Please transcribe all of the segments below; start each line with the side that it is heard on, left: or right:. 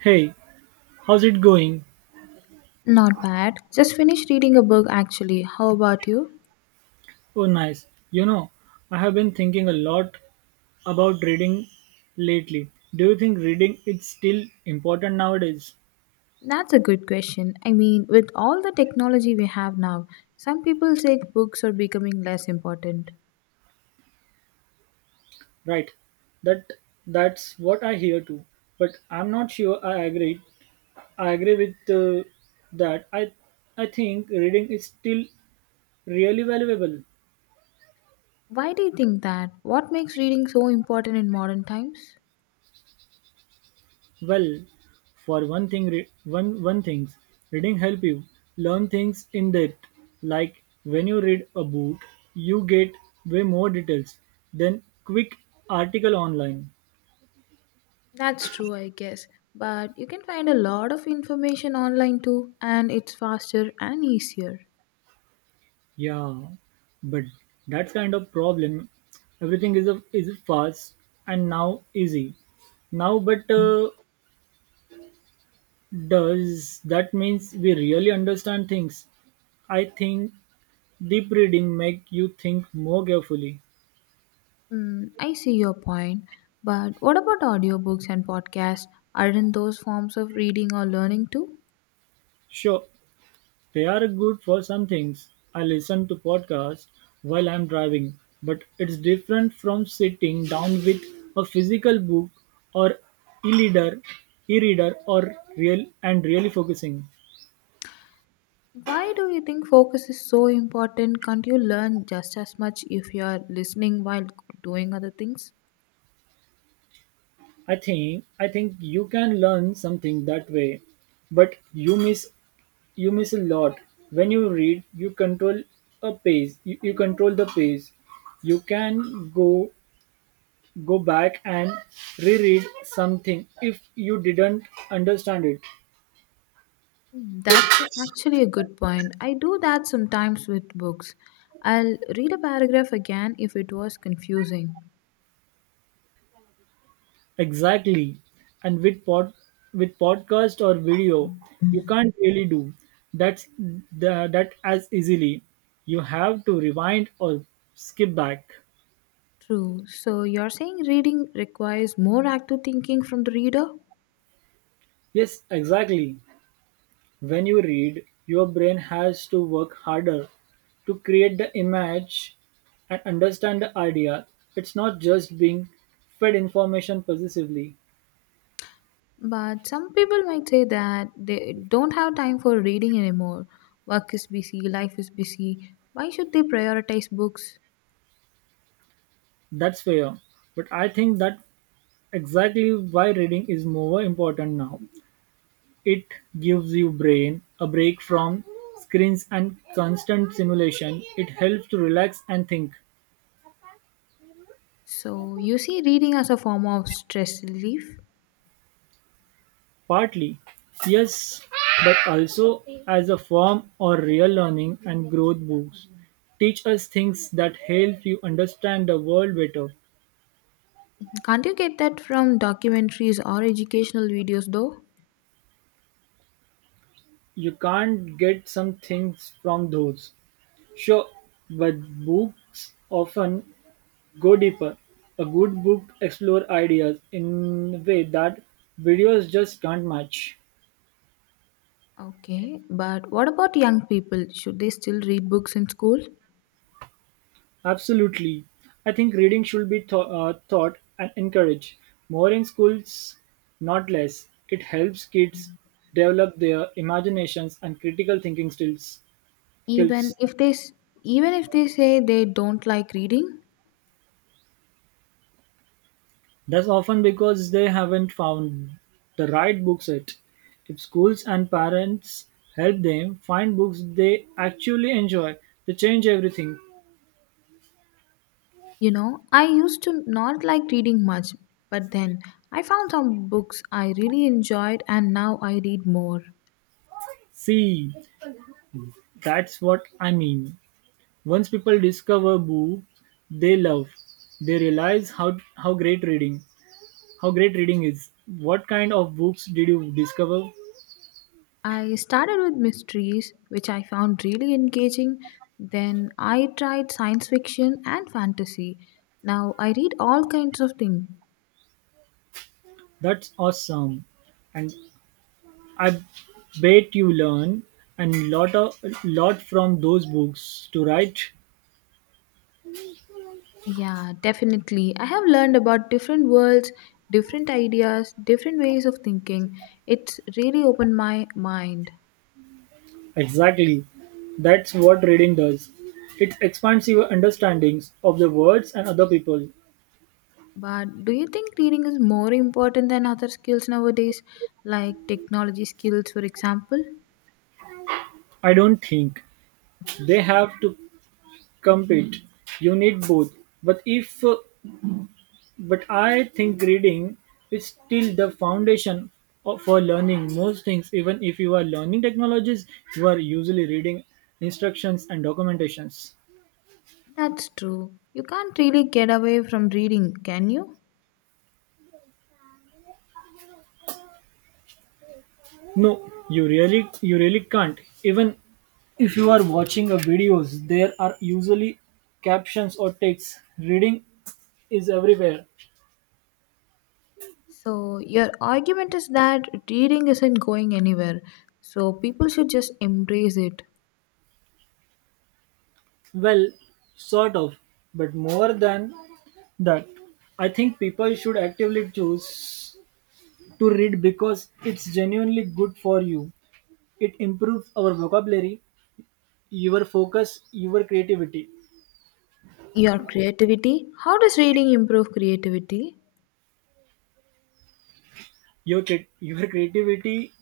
right: Hey, how's it going?
left: Not bad. Just finished reading a book actually. How about you?
right: Oh, nice. I have been thinking a lot about reading lately. Do you think reading is still important nowadays?
left: That's a good question. I mean, with all the technology we have now, some people say books are becoming less important.
right: Right. That that's what I hear too. But I'm not sure I agree. I agree with that. I think reading is still really valuable.
left: Why do you think that? What makes reading so important in modern times?
right: Well, for one thing, one things reading help you learn things in depth. Like when you read a book, you get way more details than quick article online.
left: That's true, I guess. But you can find a lot of information online too, and it's faster and easier.
right: Yeah, but that's kind of problem. Everything is fast and now easy. Now, but does that means we really understand things? I think deep reading make you think more carefully.
left: Hmm, I see your point. But what about audiobooks and podcasts? Aren't those forms of reading or learning too?
right: Sure, they're good for some things. I listen to podcasts while I'm driving, but it's different from sitting down with a physical book or e-reader, e-reader or really focusing.
left: Why do you think focus is so important? Can't you learn just as much if you are listening while doing other things?
right: I think you can learn something that way, but you miss a lot when you read you control the pace you can go back and reread something if you didn't understand it.
left: Hmm, that's actually a good point. I do that sometimes with books. I'll read a paragraph again if it was confusing.
right: Exactly. And with with podcast or video, you can't really do that as easily. You have to rewind or skip back.
left: True. So you're saying reading requires more active thinking from the reader?
right: Yes, exactly. When you read, your brain has to work harder to create the image and understand the idea. It's not just being fed information possessively.
left: But some people might say that they don't have time for reading anymore. Work is busy, life is busy. Why should they prioritize books?
right: That's fair, but I think that exactly why reading is more important now. It gives your brain a break from screens and constant simulation. It helps to relax and think.
left: So, you see reading as a form of stress relief?
right: Partly, yes, but also as a form or real learning and growth. Books teach us things that help you understand the world better.
left: Can't you get that from documentaries or educational videos though?
right: You can't get some things from those. Sure, but books often go deeper. A good book explores ideas in a way that videos just can't match.
left: Okay, but what about young people? Should they still read books in school?
right: Absolutely. I think reading should be taught and encouraged more in schools, not less. It helps kids develop their imaginations and critical thinking skills.
left: Even
right: skills.
left: if they s- Even if they say they don't like reading?
right: That's often because they haven't found the right books yet. If schools and parents help them find books they actually enjoy, they change everything.
left: I used to not like reading much, but then I found some books I really enjoyed and now I read more.
right: See, that's what I mean. Once people discover they love. They realize how great reading is. What kind of books did you discover?
left: I started with mysteries, which I found really engaging. Then I tried science fiction and fantasy. Now I read all kinds of things.
right: That's awesome, and I bet you learn and lot from those books to write.
left: Yeah, definitely. I have learned about different worlds, different ideas, different ways of thinking. It's really opened my mind.
right: Exactly, that's what reading does. It expands your understandings of the words and other people.
left: But do you think reading is more important than other skills nowadays, like technology skills, for example?
right: I don't think they have to compete, you need both. But if but I think reading is still the foundation for learning most things. Even if you are learning technologies, you are usually reading instructions and documentations.
left: That's true. You can't really get away from reading, can you?
right: No, you really can't. Even if you are watching a videos, there are usually captions or text. Reading is everywhere.
left: So, your argument is that reading isn't going anywhere, so people should just embrace it.
right: Well, sort of, but more than that I think people should actively choose to read because it's genuinely good for you. It improves our vocabulary, your focus, your creativity.
left: Your creativity? How does reading improve creativity?
right: Your creativity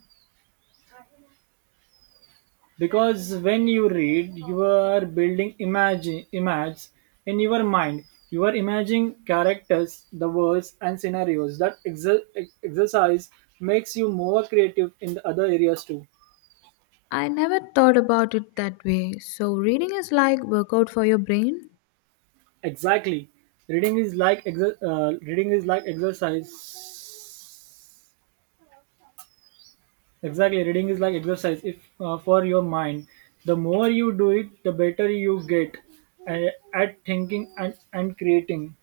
right: because when you read, you are building imagine images in your mind. You are imagining characters, the words, and scenarios. That exercise makes you more creative in the other areas too.
left: I never thought about it that way. So, reading is like workout for your brain?
right: Exactly. Reading is like exercise. Exactly, reading is like exercise. If for your mind, the more you do it, the better you get uh, at thinking and creating.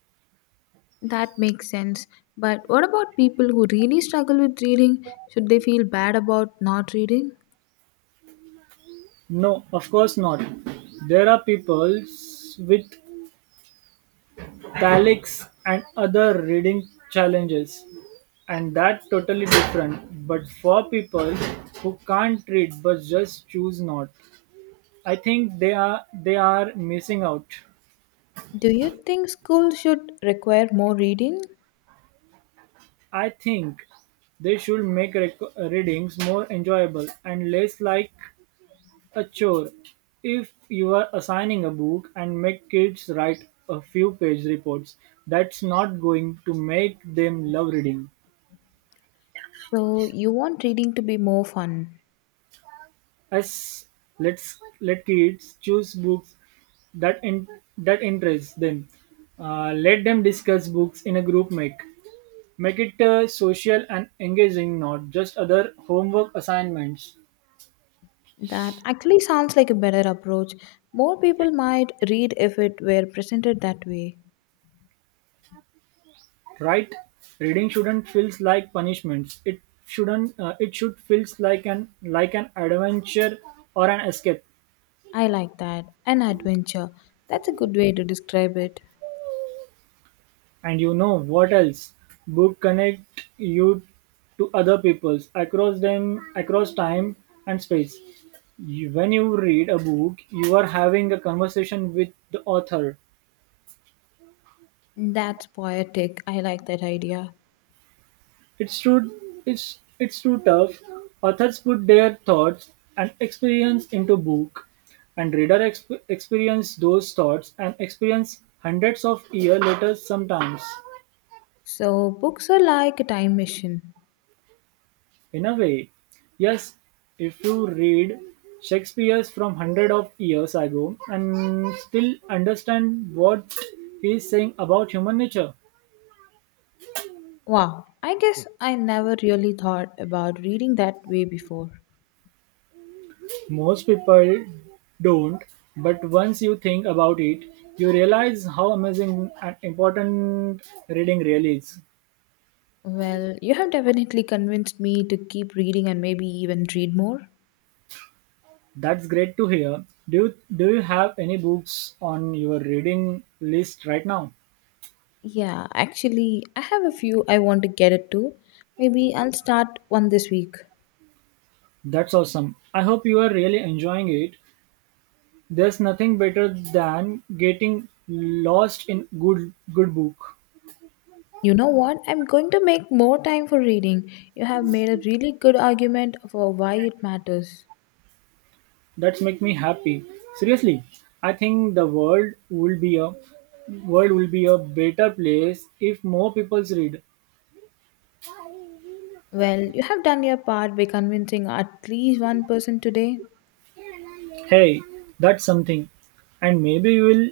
left: That makes sense. But what about people who really struggle with reading? Should they feel bad about not reading?
right: No, of course not. There are people with calics and other reading challenges, and that's totally different. But for people who can't read but just choose not. I think they are missing out.
left: Do you think school should require more reading?
right: I think they should make readings more enjoyable and less like a chore. If you are assigning a book and make kids write a few page reports, that's not going to make them love reading.
left: So, you want reading to be more fun?
right: As let's let kids choose books that in, that interest them. Let them discuss books in a group. Make it social and engaging, not just other homework assignments,
left: That actually sounds like a better approach. More people might read if it were presented that way.
right: right? Reading shouldn't feels like punishments. It shouldn't. It should feels like an adventure or an escape.
left: I like that. An adventure. That's a good way to describe it.
right: And you know what else? Book connect you to other peoples across time and space. When you read a book, you are having a conversation with the author.
left: That's poetic. I like that idea.
right: It's too it's too tough. Authors put their thoughts and experience into book, and reader experience those thoughts and experience hundreds of years later sometimes.
left: So, books are like a time machine.
right: In a way, yes, if you read Shakespeare's from hundred of years ago and still understand what he is saying about human nature.
left: Wow, I guess I never really thought about reading that way before.
right: Most people don't, but once you think about it, you realize how amazing and important reading really is.
left: Well, you have definitely convinced me to keep reading and maybe even read more.
right: That's great to hear. Do you have any books on your reading list right now?
left: Yeah, actually, I have a few I want to get it to. Maybe I'll start one this week.
right: That's awesome. I hope you are really enjoying it. There's nothing better than getting lost in good book.
left: You know what? I'm going to make more time for reading. You have made a really good argument for why it matters.
right: That's make me happy. Seriously, I think the world would be a world will be a better place if more people read.
left: Well, you have done your part by convincing at least one person today.
right: Hey, that's something. And maybe you will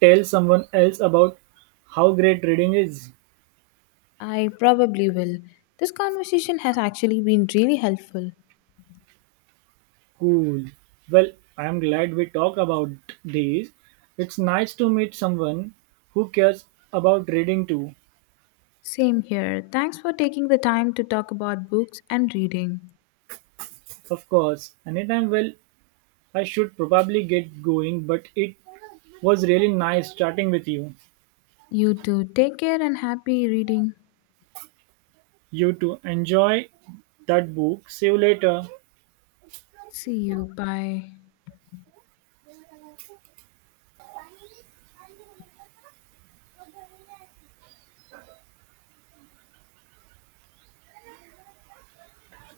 right: tell someone else about how great reading is.
left: I probably will. This conversation has actually been really helpful.
right: Cool. Well, I'm glad we talked about this. It's nice to meet someone who cares about reading too.
left: Same here. Thanks for taking the time to talk about books and reading.
right: Of course, anytime. Well, I should probably get going, but it was really nice chatting with you.
left: You too. Take care and happy reading.
right: You too. Enjoy that book. See you later.
left: See you. Bye.